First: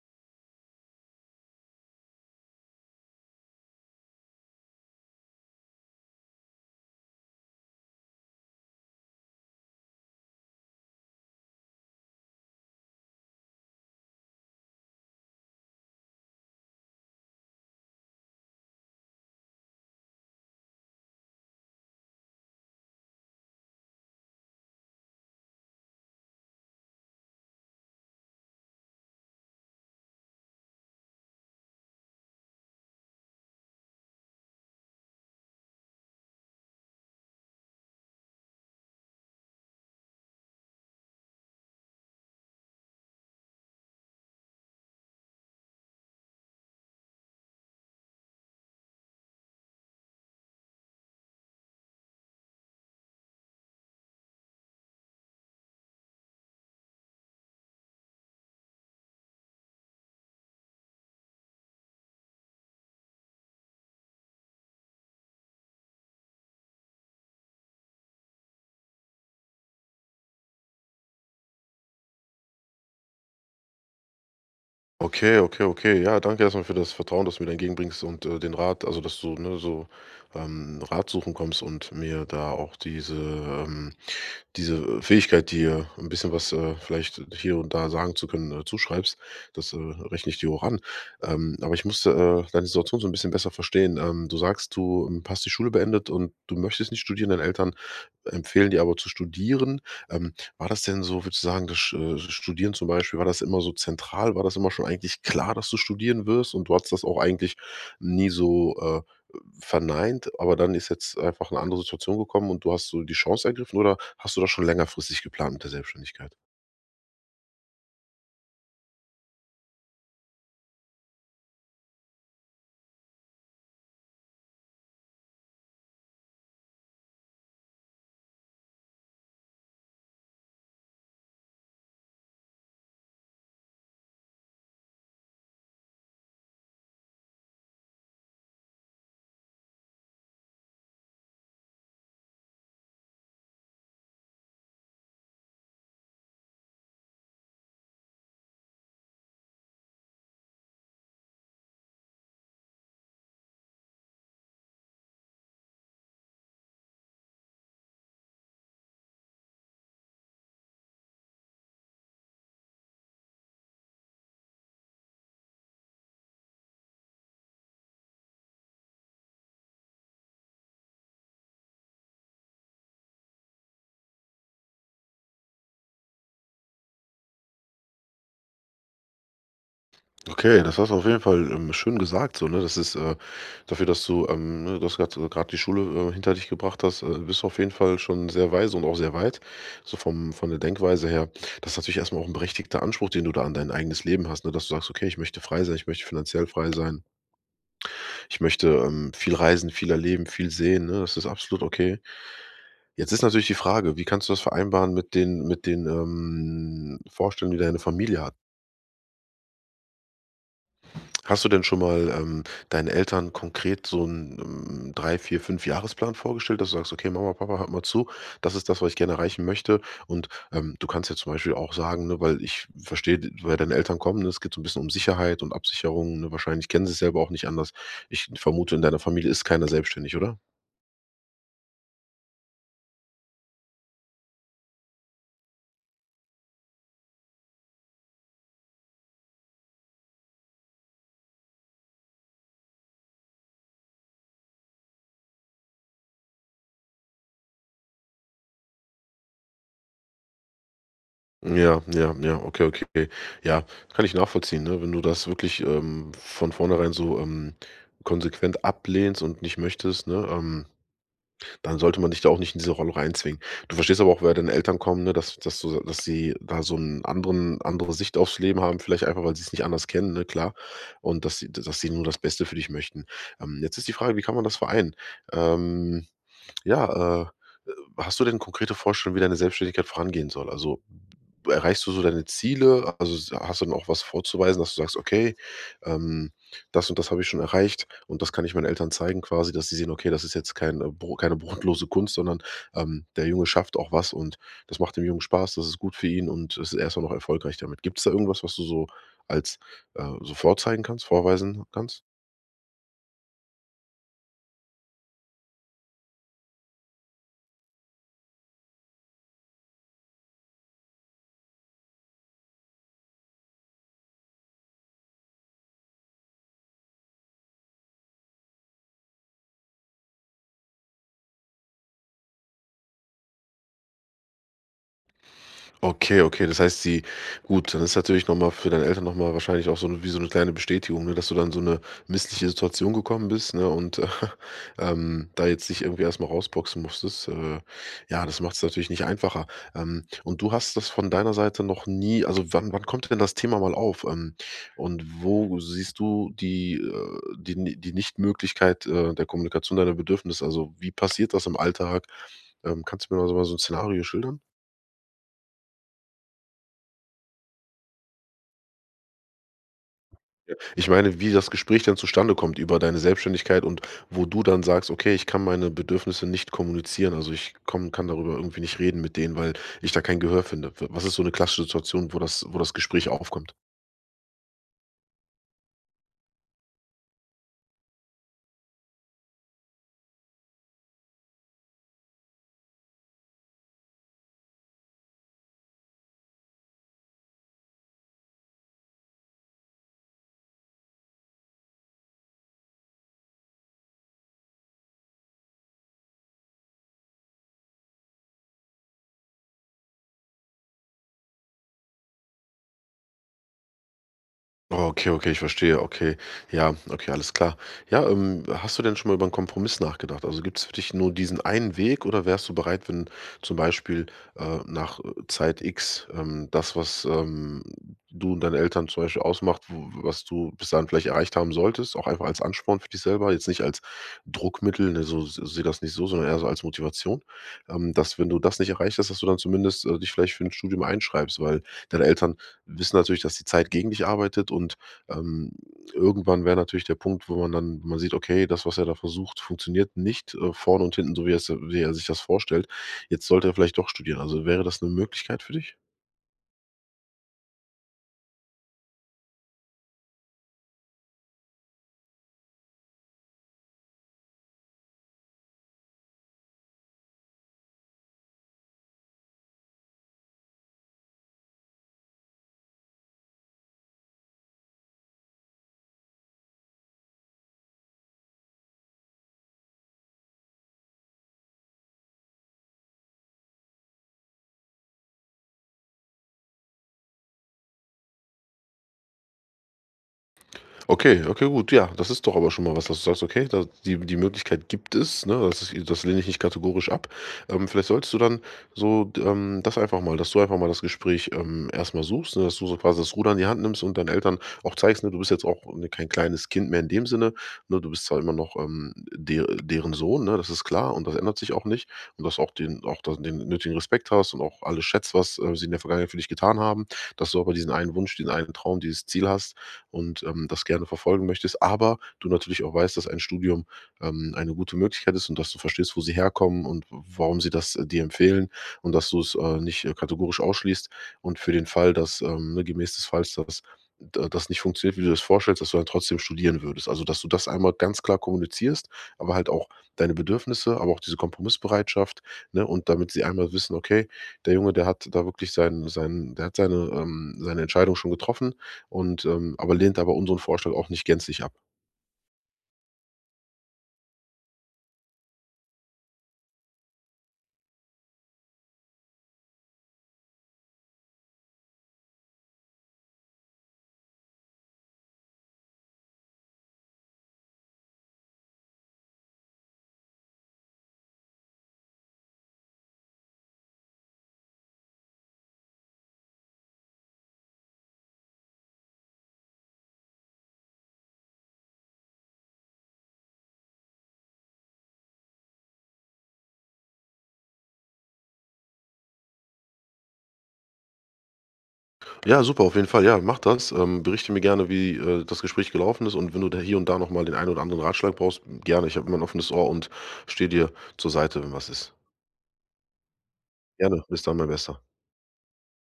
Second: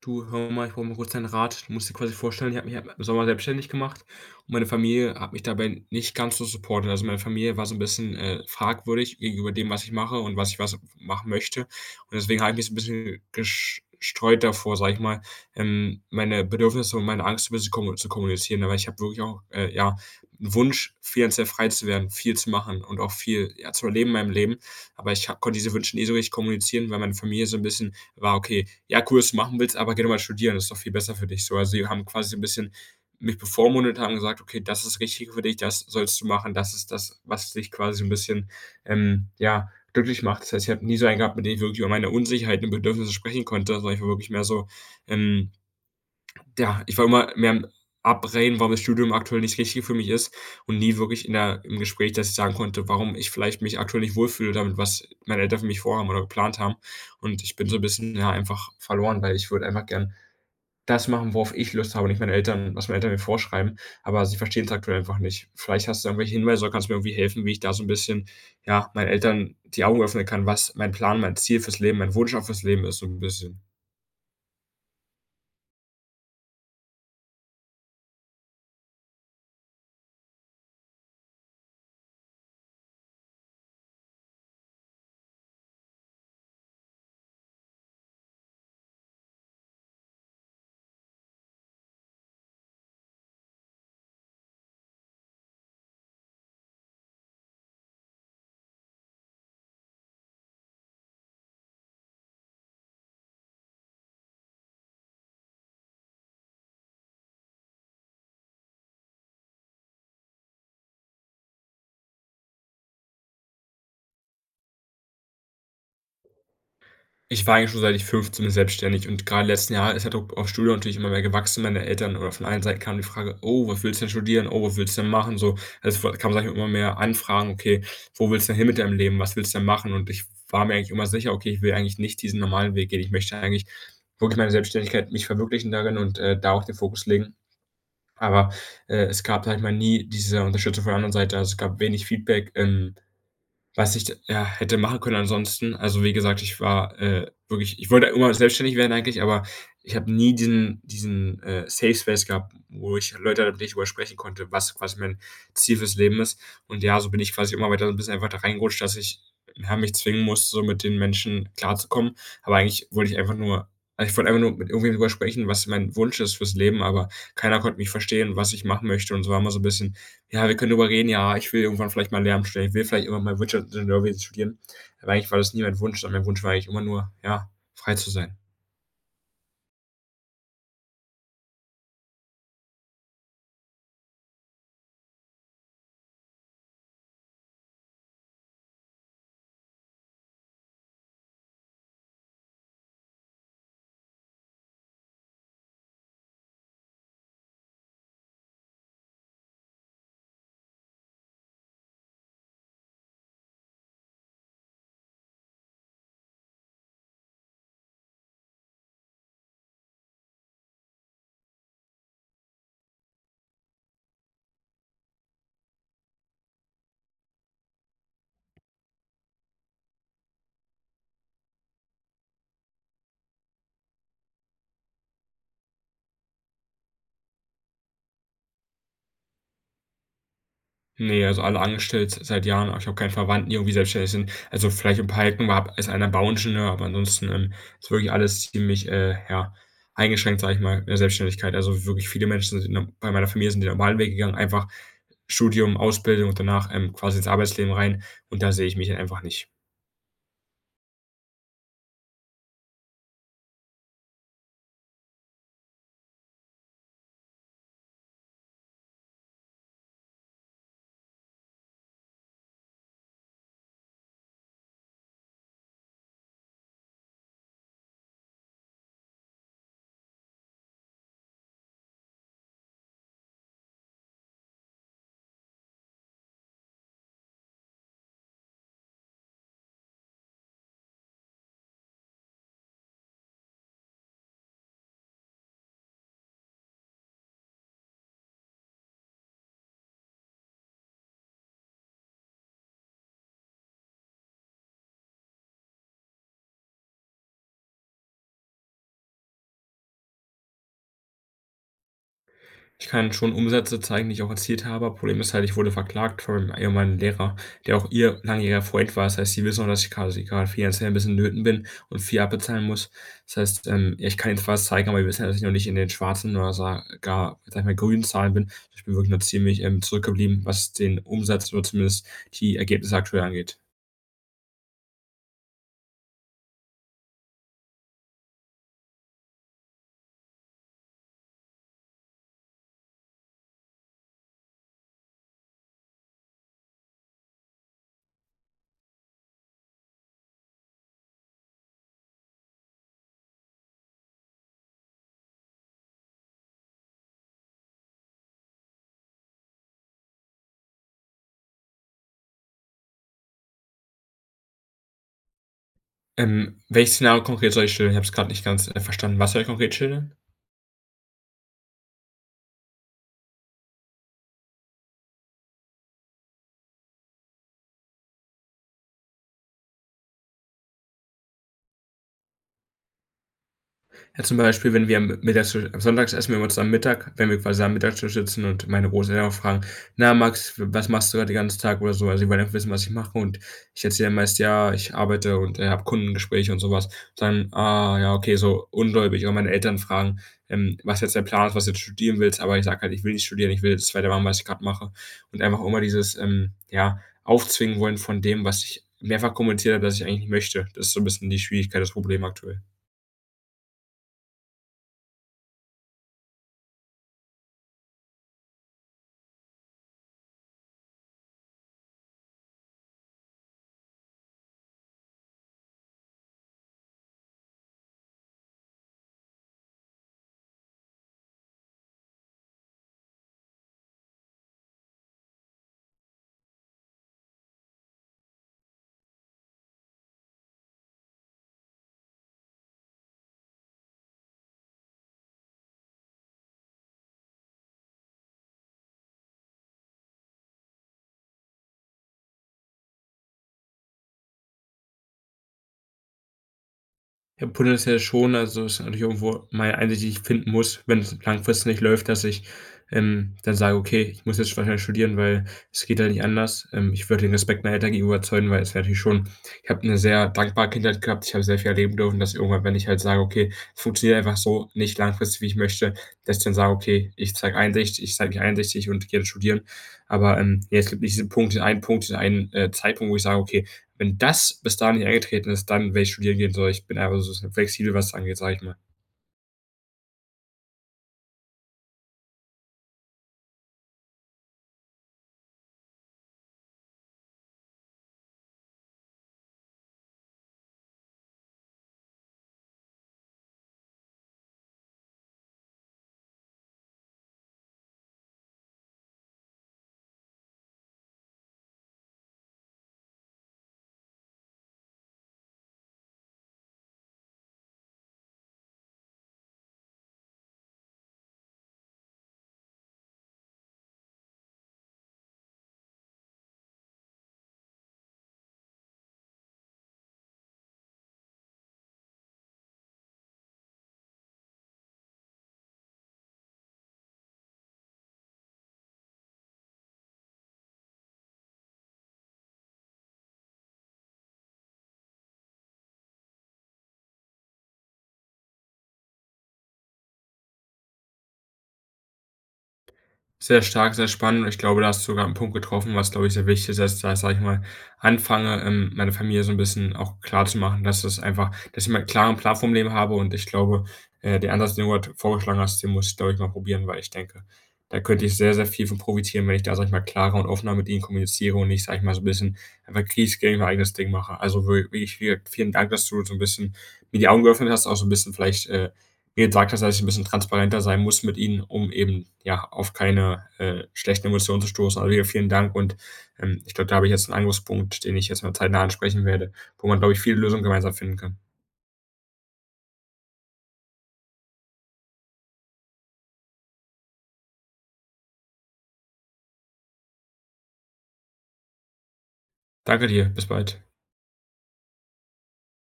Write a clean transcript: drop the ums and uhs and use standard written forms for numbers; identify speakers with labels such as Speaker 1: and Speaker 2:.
Speaker 1: Du, hör mal, ich brauche mal kurz deinen Rat. Du musst dir quasi vorstellen, ich habe mich halt im Sommer selbstständig gemacht und meine Familie hat mich dabei nicht ganz so supportet. Also meine Familie war so ein bisschen fragwürdig gegenüber dem, was ich mache und was ich was machen möchte. Und deswegen habe ich mich so ein bisschen gestreut davor, sag ich mal, meine Bedürfnisse und meine Angst so ein bisschen kommu zu kommunizieren. Aber ich habe wirklich auch, ja, einen Wunsch, finanziell frei zu werden, viel zu machen und auch viel, ja, zu erleben in meinem Leben. Aber ich ha konnte diese Wünsche nie so richtig kommunizieren, weil meine Familie so ein bisschen war okay. Ja, cool, dass du machen willst, aber geh doch mal studieren, das ist doch viel besser für dich so. Also, die haben quasi so ein bisschen mich bevormundet, haben gesagt: „Okay, das ist richtig für dich, das sollst du machen, das ist das, was dich quasi so ein bisschen, ja, glücklich macht.“ Das heißt, ich habe nie so einen gehabt, mit dem ich wirklich über meine Unsicherheiten und Bedürfnisse sprechen konnte, sondern ich war wirklich mehr so, ähm ja, ich war immer mehr am Abreden, warum das Studium aktuell nicht richtig für mich ist und nie wirklich in der im Gespräch, dass ich sagen konnte, warum ich vielleicht mich aktuell nicht wohlfühle damit, was meine Eltern für mich vorhaben oder geplant haben. Und ich bin so ein bisschen, ja, einfach verloren, weil ich würde einfach gern das machen, worauf ich Lust habe, nicht meine Eltern was meine Eltern mir vorschreiben, aber sie verstehen es aktuell einfach nicht. Vielleicht hast du irgendwelche Hinweise oder kannst mir irgendwie helfen, wie ich da so ein bisschen, ja, meinen Eltern die Augen öffnen kann, was mein Plan, mein Ziel fürs Leben, mein Wunsch auch fürs Leben ist so ein bisschen.
Speaker 2: Okay, okay, okay. Ja, danke erstmal für das Vertrauen, das du mir da entgegenbringst und, den Rat also, dass du, ne, so, Rat suchen kommst und mir da auch diese Fähigkeit, dir ein bisschen was, vielleicht hier und da sagen zu können, zuschreibst. Das, rechne ich dir hoch an. Aber ich musste, deine Situation so ein bisschen besser verstehen. Du sagst, du, hast die Schule beendet und du möchtest nicht studieren. Deine Eltern empfehlen dir aber zu studieren. War das denn so, würdest du sagen, das Studieren zum Beispiel, war das immer so zentral? War das immer schon eigentlich klar, dass du studieren wirst und du hattest das auch eigentlich nie so, verneint, aber dann ist jetzt einfach eine andere Situation gekommen und du hast so die Chance ergriffen oder hast du das schon längerfristig geplant mit der Selbstständigkeit?
Speaker 1: Ich war eigentlich schon, seit ich 15 bin, selbstständig und gerade letzten Jahr ist der Druck auf Studium natürlich immer mehr gewachsen. Meine Eltern oder von allen Seiten kam die Frage: „Oh, was willst du denn studieren? Oh, was willst du denn machen?“ So, also es kam kamen, sage ich mal, immer mehr Anfragen: „Okay, wo willst du denn hin mit deinem Leben? Was willst du denn machen?“ Und ich war mir eigentlich immer sicher: „Okay, ich will eigentlich nicht diesen normalen Weg gehen. Ich möchte eigentlich wirklich meine Selbstständigkeit mich verwirklichen darin und, da auch den Fokus legen.“ Aber, es gab, sage ich mal, nie diese Unterstützung von der anderen Seite. Also, es gab wenig Feedback, was ich ja, hätte machen können ansonsten. Also, wie gesagt, ich war, wirklich ich wollte immer selbstständig werden eigentlich, aber ich habe nie diesen Safe Space gehabt, wo ich Leute hatte, mit denen ich drüber sprechen konnte, was quasi mein Ziel fürs Leben ist. Und ja, so bin ich quasi immer weiter so ein bisschen einfach da reingerutscht, dass ich ja, mich zwingen musste, so mit den Menschen klarzukommen. Aber eigentlich wollte ich einfach nur also, ich wollte einfach nur mit irgendwem drüber sprechen, was mein Wunsch ist fürs Leben, aber keiner konnte mich verstehen, was ich machen möchte und so war immer so ein bisschen ja, wir können drüber reden, ja, ich will irgendwann vielleicht mal Lehramt studieren, ich will vielleicht irgendwann mal Wirtschaftsingenieurwesen studieren. Aber eigentlich war das nie mein Wunsch, sondern mein Wunsch war eigentlich immer nur, ja, frei zu sein.
Speaker 2: Okay, das hast du auf jeden Fall, schön gesagt so, ne? Das ist, dafür, dass du, ne, das gerade die Schule, hinter dich gebracht hast, bist du auf jeden Fall schon sehr weise und auch sehr weit, so vom von der Denkweise her. Das ist natürlich erstmal auch ein berechtigter Anspruch, den du da an dein eigenes Leben hast, ne, dass du sagst: „Okay, ich möchte frei sein, ich möchte finanziell frei sein, ich möchte, viel reisen, viel erleben, viel sehen“, ne? Das ist absolut okay. Jetzt ist natürlich die Frage, wie kannst du das vereinbaren mit den, Vorstellungen, die deine Familie hat? Hast du denn schon mal, deinen Eltern konkret so 'n, 3, 4, 5- Jahresplan vorgestellt, dass du sagst: „Okay, Mama, Papa, hört mal zu, das ist das, was ich gerne erreichen möchte.“ Und, du kannst ja zum Beispiel auch sagen, ne, weil ich verstehe, weil deine Eltern kommen, ne? Es geht so ein bisschen um Sicherheit und Absicherung, ne? Wahrscheinlich kennen sie's selber auch nicht anders. Ich vermute, in deiner Familie ist keiner selbstständig, oder?
Speaker 1: Ne, also alle angestellt seit Jahren, aber ich habe keinen Verwandten, die irgendwie selbstständig sind. Also vielleicht in Palken war ist einer Bauingenieur, aber ansonsten, ist wirklich alles ziemlich, ja, eingeschränkt, sage ich mal, in der Selbstständigkeit. Also wirklich viele Menschen sind no bei meiner Familie sind den normalen Weg gegangen, einfach Studium, Ausbildung und danach, quasi ins Arbeitsleben rein und da sehe ich mich halt einfach nicht.
Speaker 2: Ja, ja, ja, okay, okay. Ja, kann ich nachvollziehen, ne? Wenn du das wirklich, von vornherein so, konsequent ablehnst und nicht möchtest, ne, dann sollte man dich da auch nicht in diese Rolle reinzwingen. Du verstehst aber auch, woher deine Eltern kommen, ne, dass sie da so 'n andere Sicht aufs Leben haben, vielleicht einfach, weil sie es nicht anders kennen, ne, klar. Und dass sie nur das Beste für dich möchten. Jetzt ist die Frage, wie kann man das vereinen? Ähm ja, äh, hast du denn konkrete Vorstellungen, wie deine Selbstständigkeit vorangehen soll? Also, erreichst du so deine Ziele? Also, s hast du dann auch was vorzuweisen, dass du sagst: „Okay, ähm, das und das habe ich schon erreicht und das kann ich meinen Eltern zeigen quasi“, dass sie sehen: „Okay, das ist jetzt kein, bro keine brotlose Kunst, sondern, der Junge schafft auch was und das macht dem Jungen Spaß, das ist gut für ihn und es ist erstmal noch erfolgreich damit.“ Gibt es da irgendwas, was du so als, so vorzeigen kannst, vorweisen kannst?
Speaker 1: Ich kann schon Umsätze zeigen, die ich auch erzielt habe. Problem ist halt, ich wurde verklagt von meinem ehemaligen Lehrer, der auch ihr langjähriger Freund war. Das heißt, sie wissen auch, dass ich quasi grad finanziell ein bisschen in Nöten bin und viel abbezahlen muss. Das heißt, ja, ich kann jetzt was zeigen, aber die wissen ja, dass ich noch nicht in den schwarzen oder sa gar, sag ich mal, grünen Zahlen bin. Ich bin wirklich noch ziemlich, zurückgeblieben, was den Umsatz oder zumindest die Ergebnisse aktuell angeht.
Speaker 2: Okay, okay, das heißt, sie gut, dann ist natürlich noch mal für deine Eltern noch mal wahrscheinlich auch so 'ne wie so eine kleine Bestätigung, ne, dass du dann so eine missliche Situation gekommen bist, ne, und, da jetzt dich irgendwie erst mal rausboxen musstest. Ja, das macht es natürlich nicht einfacher. Und du hast das von deiner Seite noch nie also, wann kommt denn das Thema mal auf? Und wo siehst du die Nichtmöglichkeit, der Kommunikation deiner Bedürfnisse? Also, wie passiert das im Alltag? Kannst du mir da so mal so ein Szenario schildern?
Speaker 1: Welches Szenario konkret soll ich schildern? Ich habe es gerade nicht ganz, verstanden. Was soll ich konkret schildern?
Speaker 2: Ja. Ich meine, wie das Gespräch dann zustande kommt über deine Selbstständigkeit und wo du dann sagst: „Okay, ich kann meine Bedürfnisse nicht kommunizieren. Also, ich komme kann darüber irgendwie nicht reden mit denen, weil ich da kein Gehör finde.“ Was ist so eine klassische Situation, wo das Gespräch aufkommt?
Speaker 1: Ja, zum Beispiel, wenn wir am mittags am sonntags essen wir uns am Mittag, wenn wir quasi am Mittagstisch sitzen und meine Großeltern auch fragen: „Na Max, was machst du gerade den ganzen Tag?“ oder so. Also, die wollen einfach wissen, was ich mache, und ich erzähle dann meist: „Ja, ich arbeite und, habe Kundengespräche und sowas. Dann: „Ah ja, okay“, so ungläubig. Oder meine Eltern fragen, was jetzt der Plan ist, was du jetzt studieren willst, aber ich sage halt: „Ich will nicht studieren, ich will das weitermachen, was ich gerade mache.“ Und einfach immer dieses, ja, aufzwingen wollen von dem, was ich mehrfach kommuniziert habe, dass ich eigentlich nicht möchte. Das ist so ein bisschen die Schwierigkeit, das Problem aktuell.
Speaker 2: Oh, okay, okay, ich verstehe. Okay. Ja, okay, alles klar. Ja, hast du denn schon mal über einen Kompromiss nachgedacht? Also, gibt's für dich nur diesen einen Weg oder wärst du bereit, wenn zum Beispiel, nach, Zeit X, das, was, du und deine Eltern zum Beispiel ausmacht, w was du bis dahin vielleicht erreicht haben solltest, auch einfach als Ansporn für dich selber, jetzt nicht als Druckmittel, ne, so se sehe das nicht so, sondern eher so als Motivation, dass, wenn du das nicht erreicht hast, dass du dann zumindest, dich vielleicht für ein Studium einschreibst, weil deine Eltern wissen natürlich, dass die Zeit gegen dich arbeitet und, ähm, irgendwann wäre natürlich der Punkt, wo man sieht, okay, das, was er da versucht, funktioniert nicht, vorne und hinten, so wie er sich das vorstellt. Jetzt sollte er vielleicht doch studieren. Also, wäre das eine Möglichkeit für dich?
Speaker 1: Ja, potenziell schon. Also, ist natürlich irgendwo meine Einsicht, die ich finden muss, wenn es langfristig nicht läuft, dass ich, dann sage: „Okay, ich muss jetzt wahrscheinlich studieren, weil es geht ja nicht anders.“ ich würde den Respekt meiner Eltern gegenüber erzeugen, weil es wäre natürlich schon ich habe eine sehr dankbare Kindheit gehabt. Ich habe sehr viel erleben dürfen, dass irgendwann, wenn ich halt sage: „Okay, es funktioniert einfach so nicht langfristig, wie ich möchte“, dass ich dann sage: „Okay, ich zeige mich einsichtig und gehe jetzt studieren.“ Aber, ja, es gibt nicht diesen Punkt, diesen einen, Zeitpunkt, wo ich sage: „Okay, wenn das bis dahin nicht eingetreten ist, dann werde ich studieren gehen, so ich bin einfach so flexibel, was das angeht, sage ich mal.
Speaker 2: Okay, okay, gut. Ja, das ist doch aber schon mal was, dass du sagst: „Okay, da die Möglichkeit gibt es, ne? Das lehne ich nicht kategorisch ab.“ vielleicht solltest du dann so d das einfach mal dass du einfach mal das Gespräch, erst mal suchst, ne, dass du so quasi das Ruder in die Hand nimmst und deinen Eltern auch zeigst, ne, du bist jetzt auch, ne, kein kleines Kind mehr in dem Sinne, ne? Du bist zwar immer noch, de deren Sohn, ne? Das ist klar und das ändert sich auch nicht und dass auch den auch da den nötigen Respekt hast und auch alles schätzt, was, sie in der Vergangenheit für dich getan haben, dass du aber diesen einen Wunsch, diesen einen Traum, dieses Ziel hast und das gerne verfolgen möchtest, aber du natürlich auch weißt, dass ein Studium eine gute Möglichkeit ist und dass du verstehst, wo sie herkommen und warum sie das dir empfehlen und dass du es nicht kategorisch ausschließt. Und für den Fall, dass ne, gemäß des Falls, dass das nicht funktioniert, wie du das vorstellst, dass du dann trotzdem studieren würdest. Also, dass du das einmal ganz klar kommunizierst, aber halt auch deine Bedürfnisse, aber auch diese Kompromissbereitschaft, ne? Und damit sie einmal wissen, okay, der Junge, der hat da wirklich der hat seine, seine Entscheidung schon getroffen, und, lehnt aber unseren Vorschlag auch nicht gänzlich ab.
Speaker 1: Sehr stark, sehr spannend. Ich glaube, da hast du sogar einen Punkt getroffen, was, glaube ich, sehr wichtig ist, dass ich da, sage ich mal, anfange, meiner Familie so ein bisschen auch klar zu machen, dass es einfach dass ich mal 'n klaren Plan vom Leben habe, und ich glaube, der Ansatz, den du grad vorgeschlagen hast, den muss ich, glaube ich, mal probieren, weil ich denke, da könnte ich sehr, sehr viel von profitieren, wenn ich da, sage ich mal, klarer und offener mit ihnen kommuniziere und nicht, sage ich mal, so ein bisschen einfach Krieg gegen mein eigenes Ding mache. Also, wirklich vielen Dank, dass du so ein bisschen mir die Augen geöffnet hast, auch so ein bisschen vielleicht, mir sagt das, dass ich ein bisschen transparenter sein muss mit ihnen, um eben, ja, auf keine, schlechten Emotionen zu stoßen. Also, hier vielen Dank und, ich glaube, da habe ich jetzt einen Angriffspunkt, den ich jetzt mal zeitnah ansprechen werde, wo man, glaube ich, viele Lösungen gemeinsam finden kann.
Speaker 2: Ja, super, auf jeden Fall. Ja, mach das. Berichte mir gerne, wie, das Gespräch gelaufen ist und wenn du da hier und da noch mal den einen oder anderen Ratschlag brauchst, gerne. Ich habe immer ein offenes Ohr und stehe dir zur Seite, wenn was ist.
Speaker 1: Danke dir, bis bald.
Speaker 2: Gerne, bis dann, mein Bester.